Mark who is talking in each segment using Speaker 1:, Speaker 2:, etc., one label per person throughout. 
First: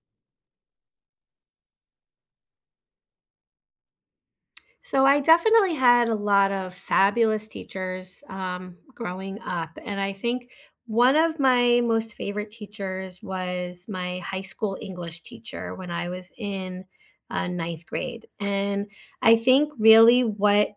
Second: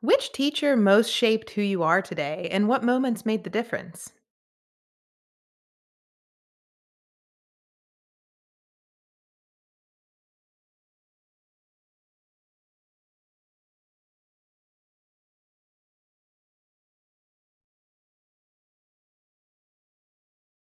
Speaker 1: Which teacher most shaped who you are today and what moments made the difference?
Speaker 2: So I definitely had a lot of fabulous teachers growing up. And I think one of my most favorite teachers was my high school English teacher when I was in ninth grade. And I think really what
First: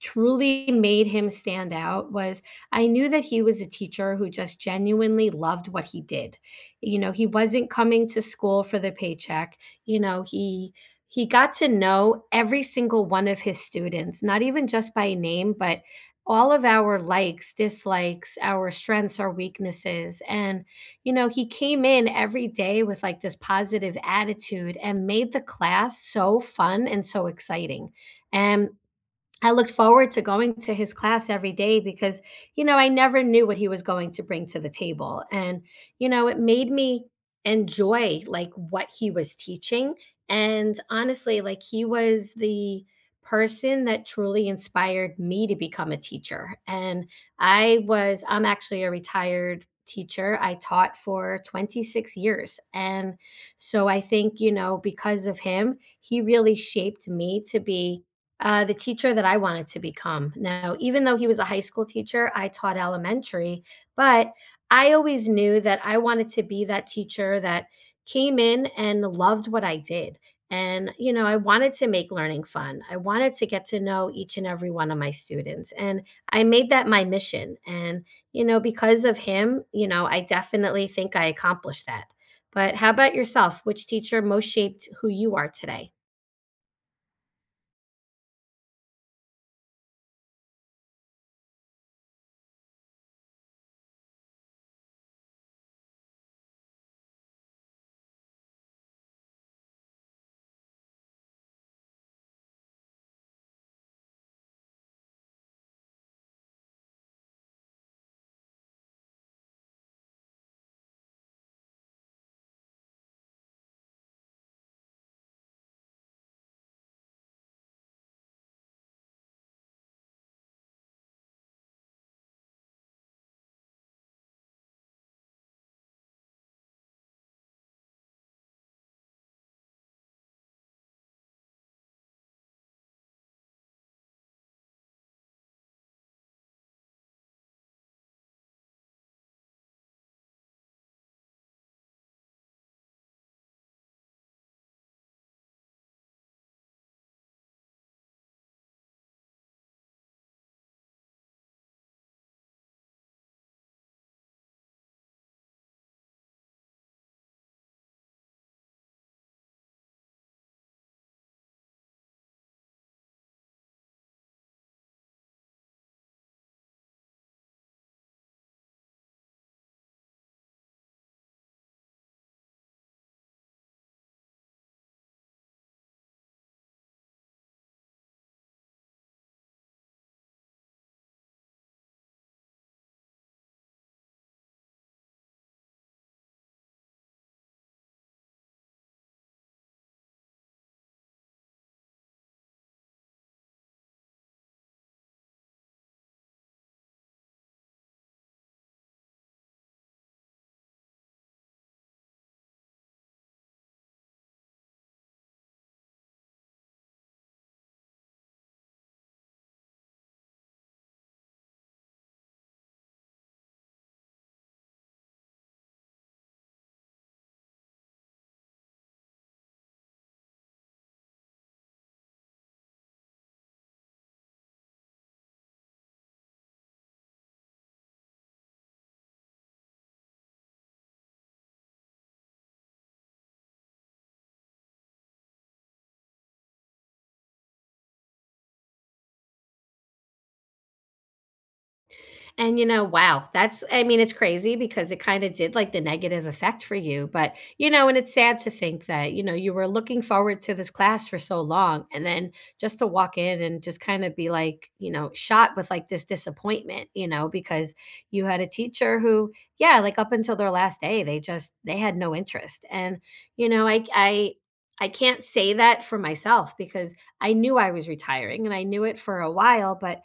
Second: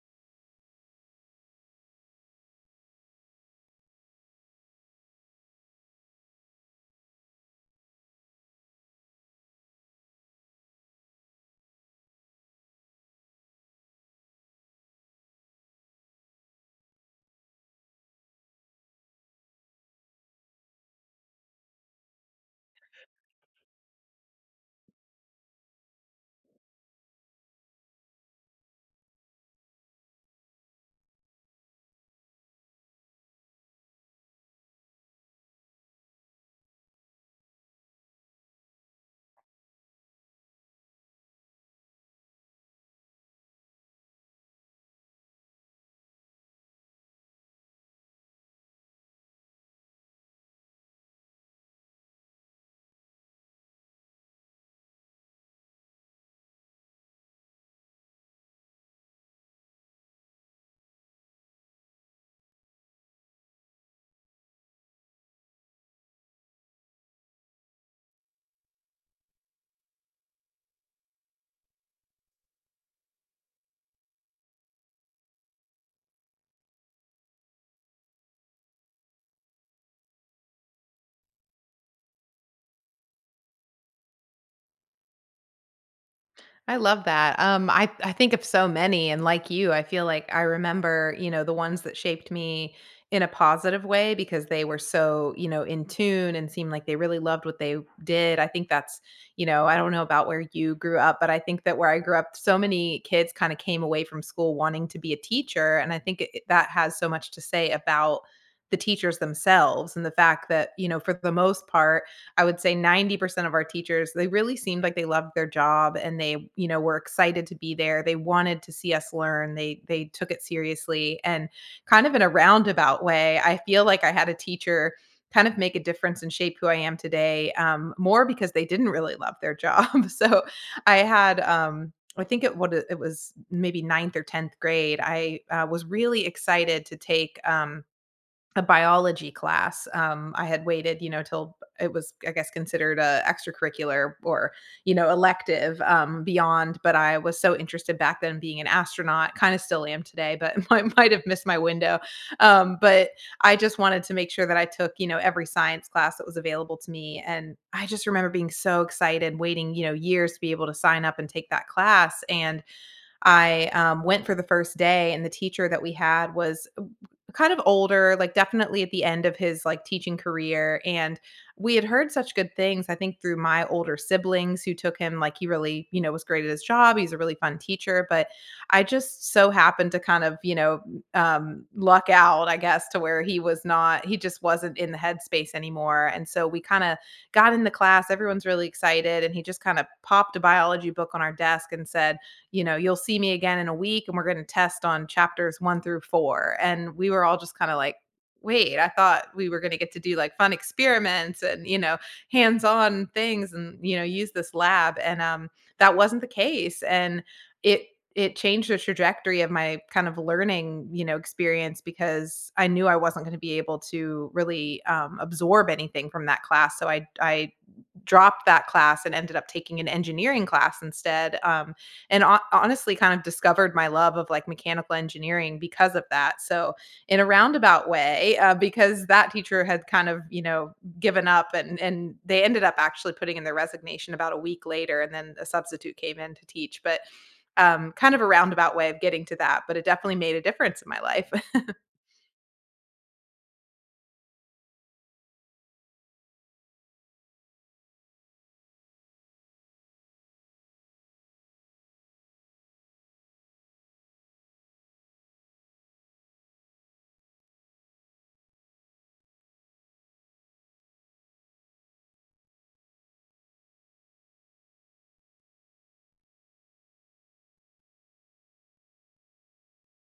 Speaker 2: truly made him stand out was I knew that he was a teacher who just genuinely loved what he did. You know, he wasn't coming to school for the paycheck. You know, he got to know every single one of his students, not even just by name, but all of our likes, dislikes, our strengths, our weaknesses. And, you know, he came in every day with like this positive attitude and made the class so fun and so exciting. And I looked forward to going to his class every day because, you know, I never knew what he was going to bring to the table. And, you know, it made me enjoy like what he was teaching. And honestly, like he was the person that truly inspired me to become a teacher. And I'm actually a retired teacher. I taught for 26 years. And so I think, you know, because of him, he really shaped me to be the teacher that I wanted to become. Now, even though he was a high school teacher, I taught elementary, but I always knew that I wanted to be that teacher that came in and loved what I did. And, you know, I wanted to make learning fun. I wanted to get to know each and every one of my students. And I made that my mission. And, you know, because of him, you know, I definitely think I accomplished that. But how about yourself? Which teacher most shaped who you are today?
Speaker 1: I love that. I think of so many, and like you, I feel like I remember, you know, the ones that shaped me in a positive way because they were so, you know, in tune and seemed like they really loved what they did. I think that's, you know, I don't know about where you grew up, but I think that where I grew up, so many kids kind of came away from school wanting to be a teacher. And I think that has so much to say about the teachers themselves and the fact that, you know, for the most part, I would say 90% of our teachers, they really seemed like they loved their job and they, you know, were excited to be there. They wanted to see us learn. They took it seriously and kind of in a roundabout way, I feel like I had a teacher kind of make a difference and shape who I am today, more because they didn't really love their job. So I had, I think it was maybe ninth or tenth grade. I was really excited to take a biology class. I had waited, you know, till it was, I guess, considered a extracurricular or, you know, elective, beyond. But I was so interested back then in being an astronaut, kind of still am today, but might have missed my window. But I just wanted to make sure that I took, you know, every science class that was available to me. And I just remember being so excited, waiting, you know, years to be able to sign up and take that class. And I, went for the first day, and the teacher that we had was, kind of older, like, definitely at the end of his, like, teaching career, and we had heard such good things, I think, through my older siblings who took him, like, he really, you know, was great at his job, he's a really fun teacher, but I just so happened to kind of, you know, luck out, I guess, to where he just wasn't in the headspace anymore, and so we kinda got in the class, everyone's really excited, and he just kinda popped a biology book on our desk and said, you know, you'll see me again in a week and we're going to test on chapters one through four. And we were all just kind of like, wait, I thought we were going to get to do like fun experiments and, you know, hands on things and, you know, use this lab. And that wasn't the case. And it, it changed the trajectory of my kind of learning, you know, experience because I knew I wasn't going to be able to really, absorb anything from that class. So I dropped that class and ended up taking an engineering class instead, and honestly kind of discovered my love of like mechanical engineering because of that. So in a roundabout way, because that teacher had kind of, you know, given up, and they ended up actually putting in their resignation about a week later and then a substitute came in to teach. But kind of a roundabout way of getting to that, but it definitely made a difference in my life.
Speaker 2: And you know, wow, that's I mean, it's crazy because it kind of did like the negative effect for you, but you know, and it's sad to think that, you know, you were looking forward to this class for so long and then just to walk in and just kind of be like, you know, shot with like this disappointment, you know, because you had a teacher who, yeah, like up until their last day, they had no interest. And you know, I I can't say that for myself because I knew I was retiring and I knew it for a while, but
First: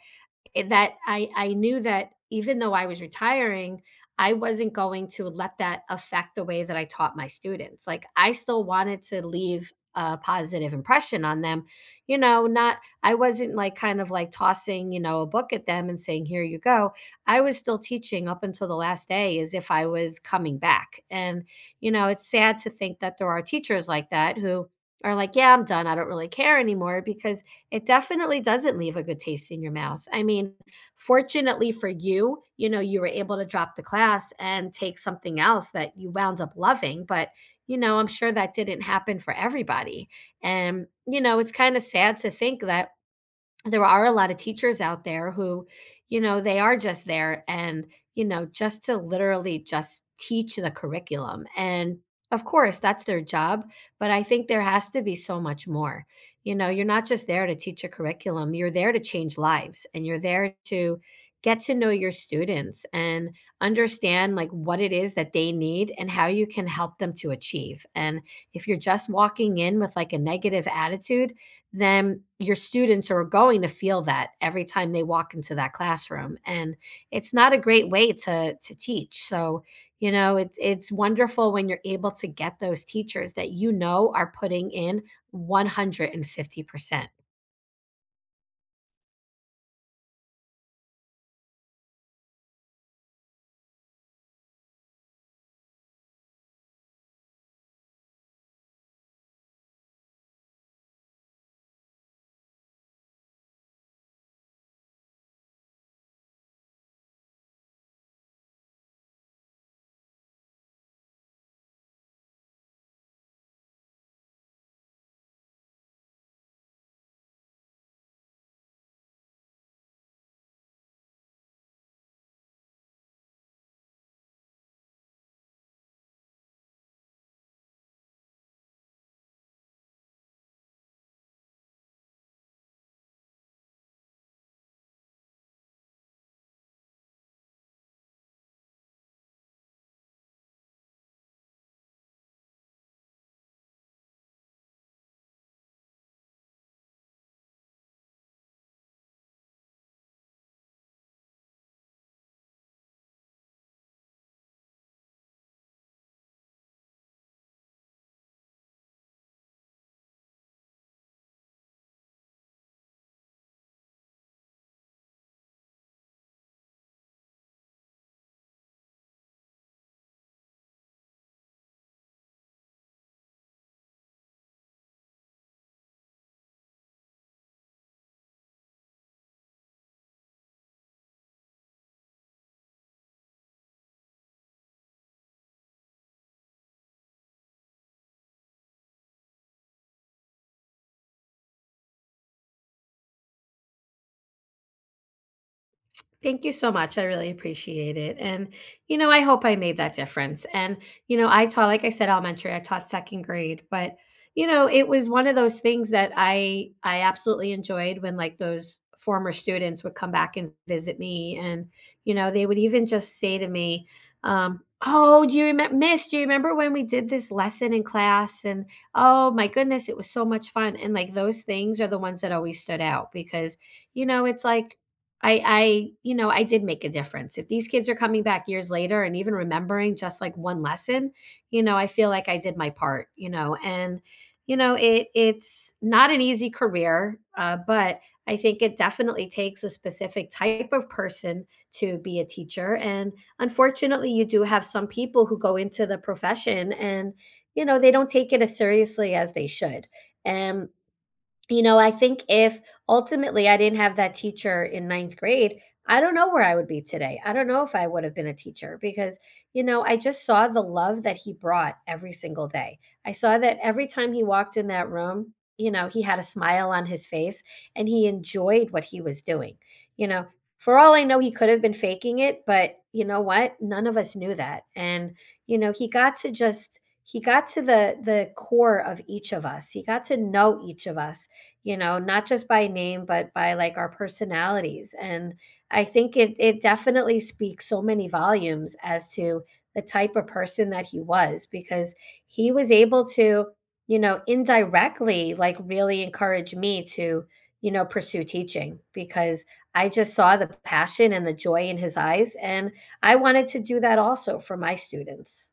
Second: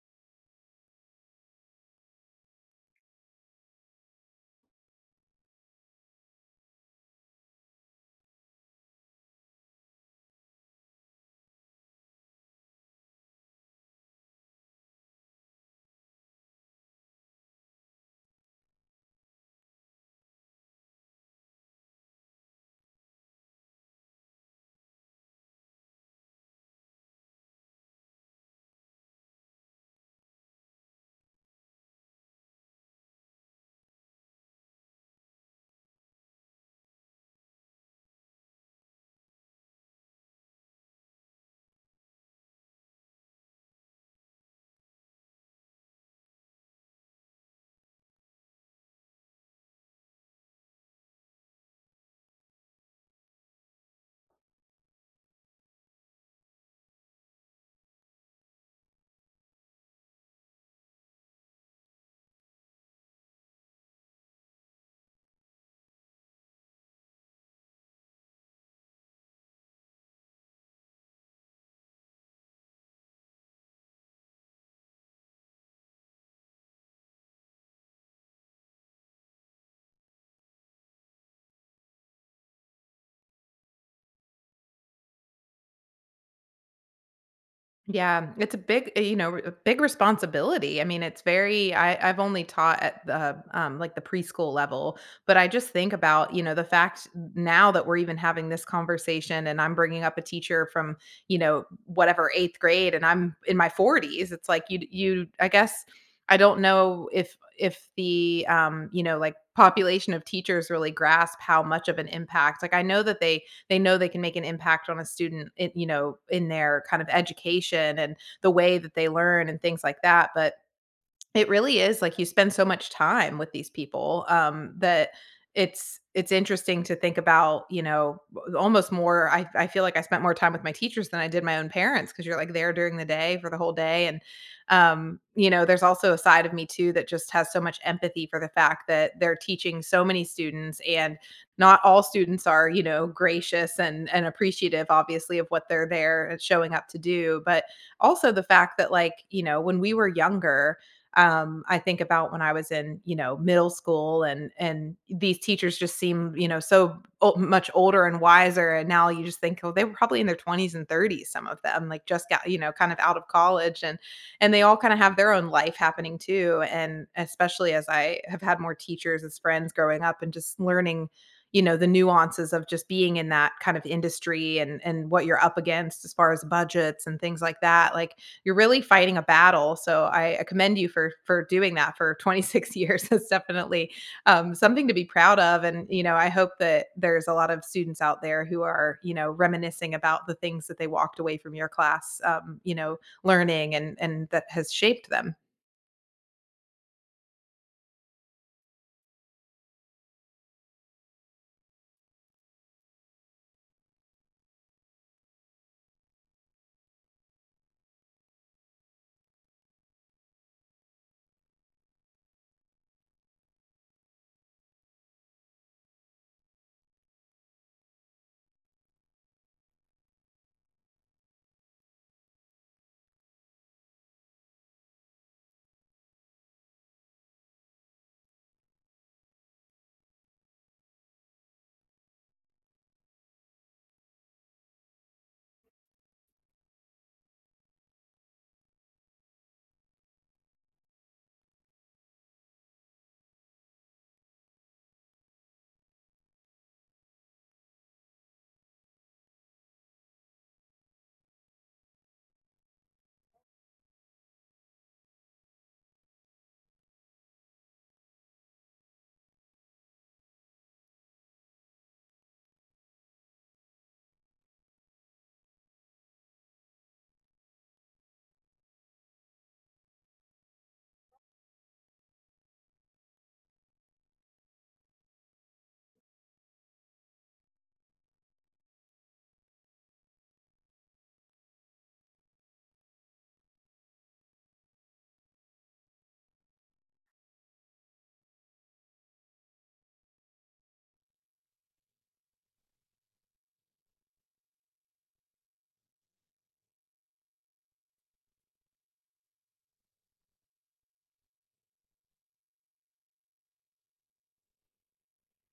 Speaker 2: it that I knew that even though I was retiring, I wasn't going to let that affect the way that I taught my students. Like, I still wanted to leave a positive impression on them, you know, not I wasn't, like, kind of, like, tossing, you know, a book at them and saying, "Here you go." I was still teaching up until the last day as if I was coming back, and, you know, it's sad to think that there are teachers like that who are like, "Yeah, I'm done. I don't really care anymore," because it definitely doesn't leave a good taste in your mouth. I mean, fortunately for you, you know, you were able to drop the class and take something else that you wound up loving, but you know, I'm sure that didn't happen for everybody. And you know, it's kind of sad to think that there are a lot of teachers out there who, you know, they are just there and, you know, just to literally just teach the curriculum. And of course, that's their job, but I think there has to be so much more. You know, you're not just there to teach a curriculum, you're there to change lives and you're there to get to know your students and understand like what it is that they need and how you can help them to achieve. And if you're just walking in with like a negative attitude, then your students are going to feel that every time they walk into that classroom and it's not a great way to teach. So you know it's wonderful when you're able to get those teachers that you know are putting in 150%.
Speaker 1: Yeah, it's a big, you know, a big responsibility. I mean, it's very. I, I've only taught at the, like the preschool level, but I just think about, you know, the fact now that we're even having this conversation, and I'm bringing up a teacher from, you know, whatever eighth grade, and I'm in my 40s. It's like you. I guess I don't know if the, you know, like population of teachers really grasp how much of an impact. Like I know that they know they can make an impact on a student in, you know, in their kind of education and the way that they learn and things like that, but it really is, like, you spend so much time with these people, that it's interesting to think about, you know, w almost more, I feel like I spent more time with my teachers than I did my own parents because 'cause you're, like, there during the day for the whole day, and, you know, there's also a side of me too that just has so much empathy for the fact that they're teaching so many students, and not all students are, you know, gracious and appreciative, obviously, of what they're there and showing up to do, but also the fact that, like, you know, when we were younger, I think about when I was in, you know, middle school and these teachers just seem, you know, so much older and wiser. And now you just think, oh, they were probably in their 20s and 30s, some of them, like just got, you know, kind of out of college, and they all kind of have their own life happening too. And especially as I have had more teachers as friends growing up and just learning, you know, the nuances of just being in that kind of industry and what you're up against as far as budgets and things like that, like you're really fighting a battle. So I commend you for doing that for 26 years. It's definitely, something to be proud of. And you know, I hope that there's a lot of students out there who are, you know, reminiscing about the things that they walked away from your class, you know, learning and that has shaped them.
Speaker 2: Thank you so much. I really appreciate it. And, you know, I hope I made that difference. And, you know, I taught, like I said, elementary, I taught second grade, but, you know, it was one of those things that I absolutely enjoyed when like those former students would come back and visit me. And, you know, they would even just say to me, um, oh, do you remember, Miss? Do you remember when we did this lesson in class? And oh my goodness, it was so much fun. And like those things are the ones that always stood out because, you know, it's like I did make a difference. If these kids are coming back years later and even remembering just like one lesson, you know, I feel like I did my part, you know. And you know, it's not an easy career, but I think it definitely takes a specific type of person to be a teacher. And unfortunately, you do have some people who go into the profession and you know, they don't take it as seriously as they should. And you know, I think if ultimately I didn't have that teacher in ninth grade, I don't know where I would be today. I don't know if I would have been a teacher because, you know, I just saw the love that he brought every single day. I saw that every time he walked in that room, you know, he had a smile on his face and he enjoyed what he was doing. You know, for all I know, he could have been faking it, but you know what? None of us knew that. And, you know, he got to the core of each of us. He got to know each of us you know, not just by name, but by like our personalities. And I think it definitely speaks so many volumes as to the type of person that he was because he was able to, you know, indirectly like really encourage me to, you know, pursue teaching because I just saw the passion and the joy in his eyes and I wanted to do that also for my students.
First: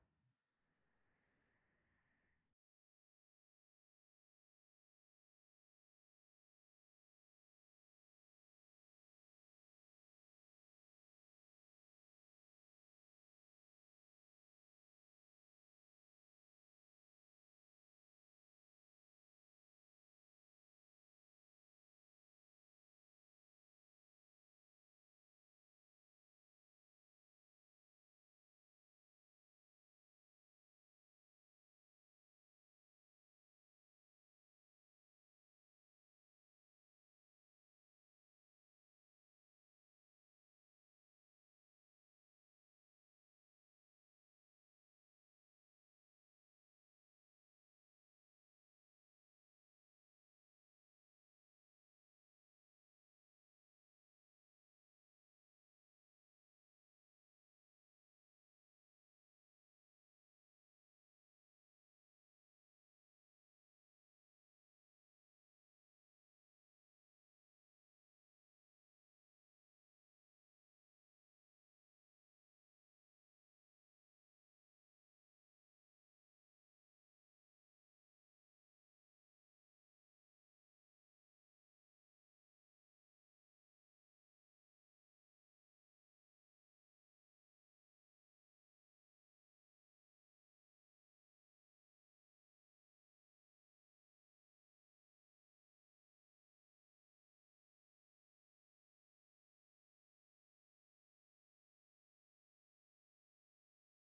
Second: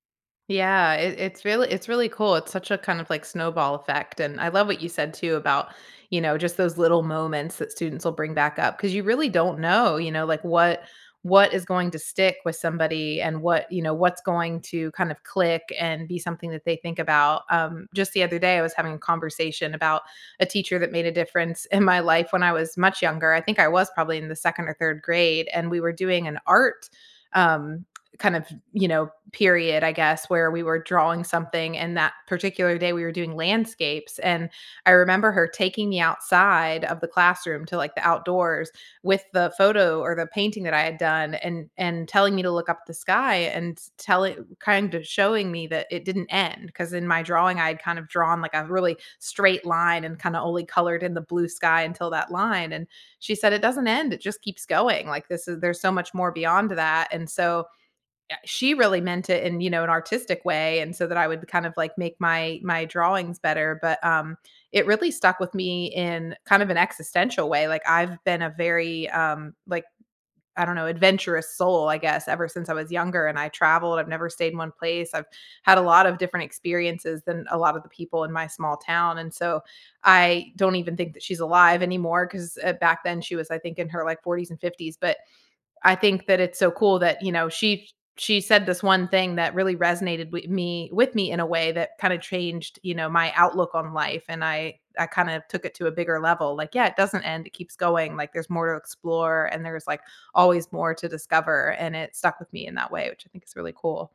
Speaker 1: Yeah, it's really, it's really cool. It's such a kind of like snowball effect, and I love what you said too about, you know, just those little moments that students will bring back up because you really don't know, you know, like what is going to stick with somebody and what, you know, what's going to kind of click and be something that they think about. Just the other day, I was having a conversation about a teacher that made a difference in my life when I was much younger. I think I was probably in the second or third grade, and we were doing an art. um kind of, you know, period, I guess, where we were drawing something. And that particular day, we were doing landscapes. And I remember her taking me outside of the classroom to like the outdoors with the photo or the painting that I had done, and telling me to look up at the sky and tell it kind of showing me that it didn't end. Cause in my drawing, I had kind of drawn like a really straight line and kind of only colored in the blue sky until that line. And she said, it doesn't end. It just keeps going. Like there's so much more beyond that. And so, she really meant it in, you know, an artistic way, and so that I would kind of like make my drawings better, but it really stuck with me in kind of an existential way. Like I've been a very, I don't know, adventurous soul, I guess, ever since I was younger, and I traveled. I've never stayed in one place. I've had a lot of different experiences than a lot of the people in my small town. And so I don't even think that she's alive anymore because, back then she was, I think, in her like 40s and 50s. But I think that it's so cool that, you know, she said this one thing that really resonated with me in a way that kind of changed, you know, my outlook on life, and I kind of took it to a bigger level. Like, yeah, it doesn't end. It keeps going. Like there's more to explore and there's like always more to discover, and it stuck with me in that way, which I think is really cool.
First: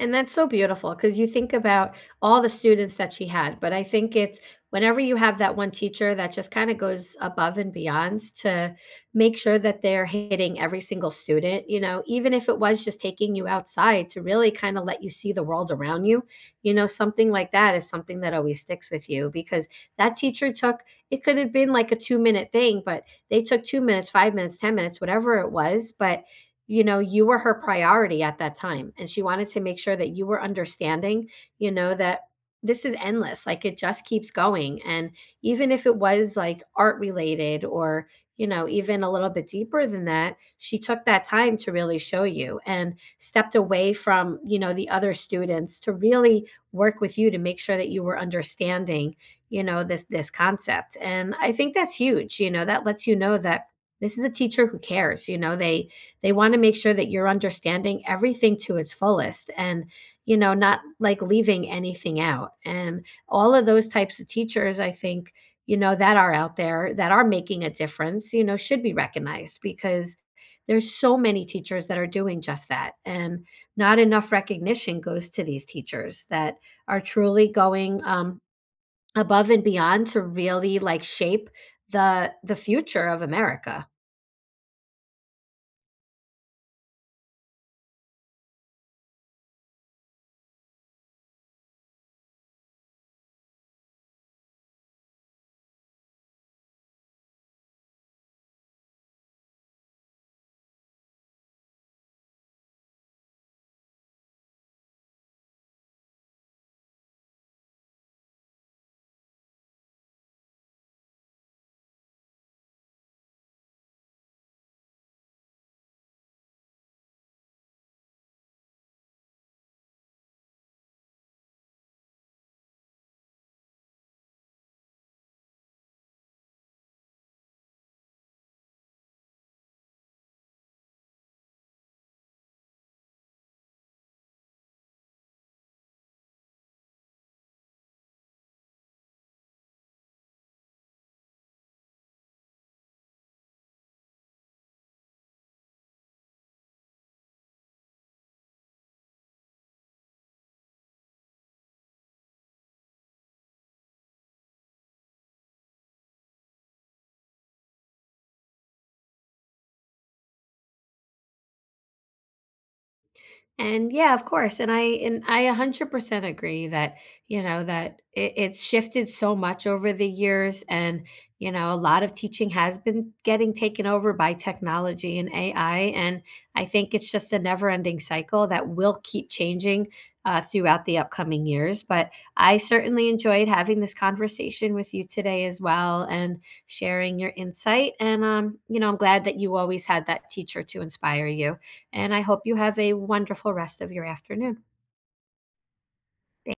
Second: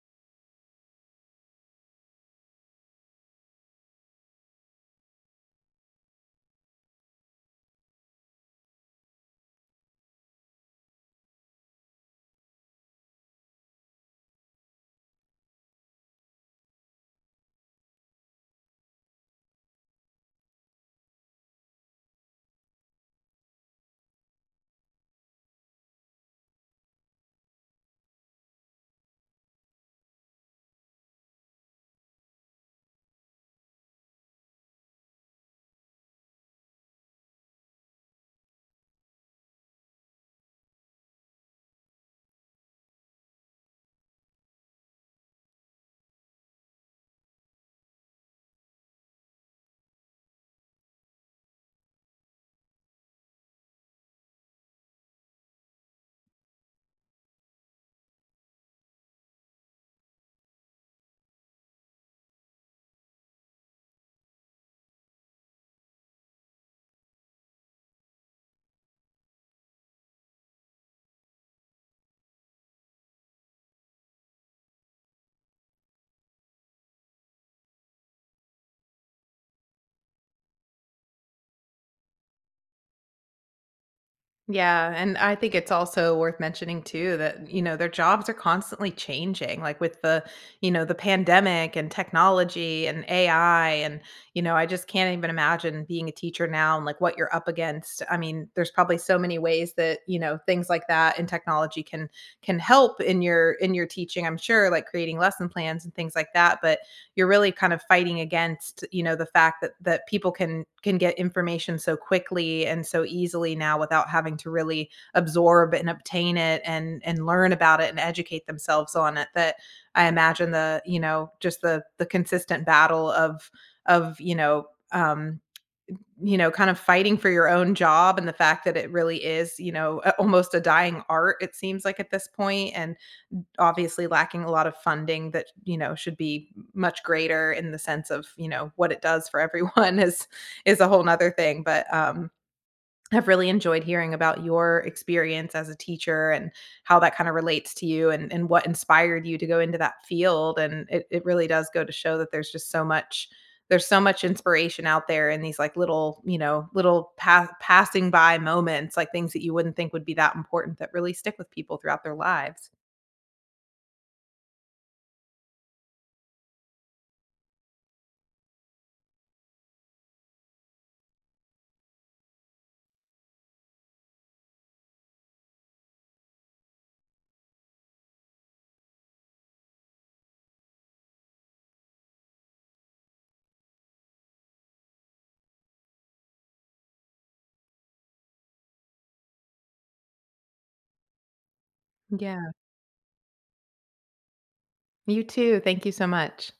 Speaker 2: And that's so beautiful because you think about all the students that she had, but I think it's whenever you have that one teacher that just kinda goes above and beyond to make sure that they're hitting every single student, you know, even if it was just taking you outside to really kinda let you see the world around you, you know, something like that is something that always sticks with you because that teacher took it could have been like a two-minute thing, but they took 2 minutes, 5 minutes, 10 minutes, whatever it was, but you know, you were her priority at that time. And she wanted to make sure that you were understanding, you know, that this is endless. Like it just keeps going. And even if it was like art related or, you know, even a little bit deeper than that, she took that time to really show you and stepped away from, you know, the other students to really work with you to make sure that you were understanding, you know, this concept. And I think that's huge, you know, that lets you know that this is a teacher who cares, you know, they want to make sure that you're understanding everything to its fullest and, you know, not like leaving anything out. And all of those types of teachers, I think, you know, that are out there that are making a difference, you know, should be recognized because there's so many teachers that are doing just that. And not enough recognition goes to these teachers that are truly going above and beyond to really like shape the future of America.
Speaker 1: Yeah, and I think it's also worth mentioning too that, you know, their jobs are constantly changing, like with the, you know, the pandemic and technology and AI. And, you know, I just can't even imagine being a teacher now and like what you're up against. I mean, there's probably so many ways that, you know, things like that and technology can help in your teaching, I'm sure, like creating lesson plans and things like that. But you're really kind of fighting against, you know, the fact that people can get information so quickly and so easily now without having to really absorb and obtain it and learn about it and educate themselves on it, that I imagine the, you know, just the consistent battle of you know, um you know, kind of fighting for your own job and the fact that it really is, you know, almost a dying art, it seems like, at this point, and obviously lacking a lot of funding that, you know, should be much greater in the sense of, you know, what it does for everyone is a whole nother thing. But I've really enjoyed hearing about your experience as a teacher and how that kind of relates to you, and what inspired you to go into that field. And it really does go to show that there's just so much, there's so much inspiration out there in these like little, you know, little passing by moments, like things that you wouldn't think would be that important that really stick with people throughout their lives.
Speaker 2: And yeah, of course. And I 100% agree that, you know, that it, it's shifted so much over the years and, you know, a lot of teaching has been getting taken over by technology and AI and I think it's just a never-ending cycle that will keep changing throughout the upcoming years, but I certainly enjoyed having this conversation with you today as well and sharing your insight and you know, I'm glad that you always had that teacher to inspire you. And I hope
Speaker 1: Yeah.
Speaker 2: you have a wonderful rest of your afternoon.
Speaker 1: You too. Thank you so much.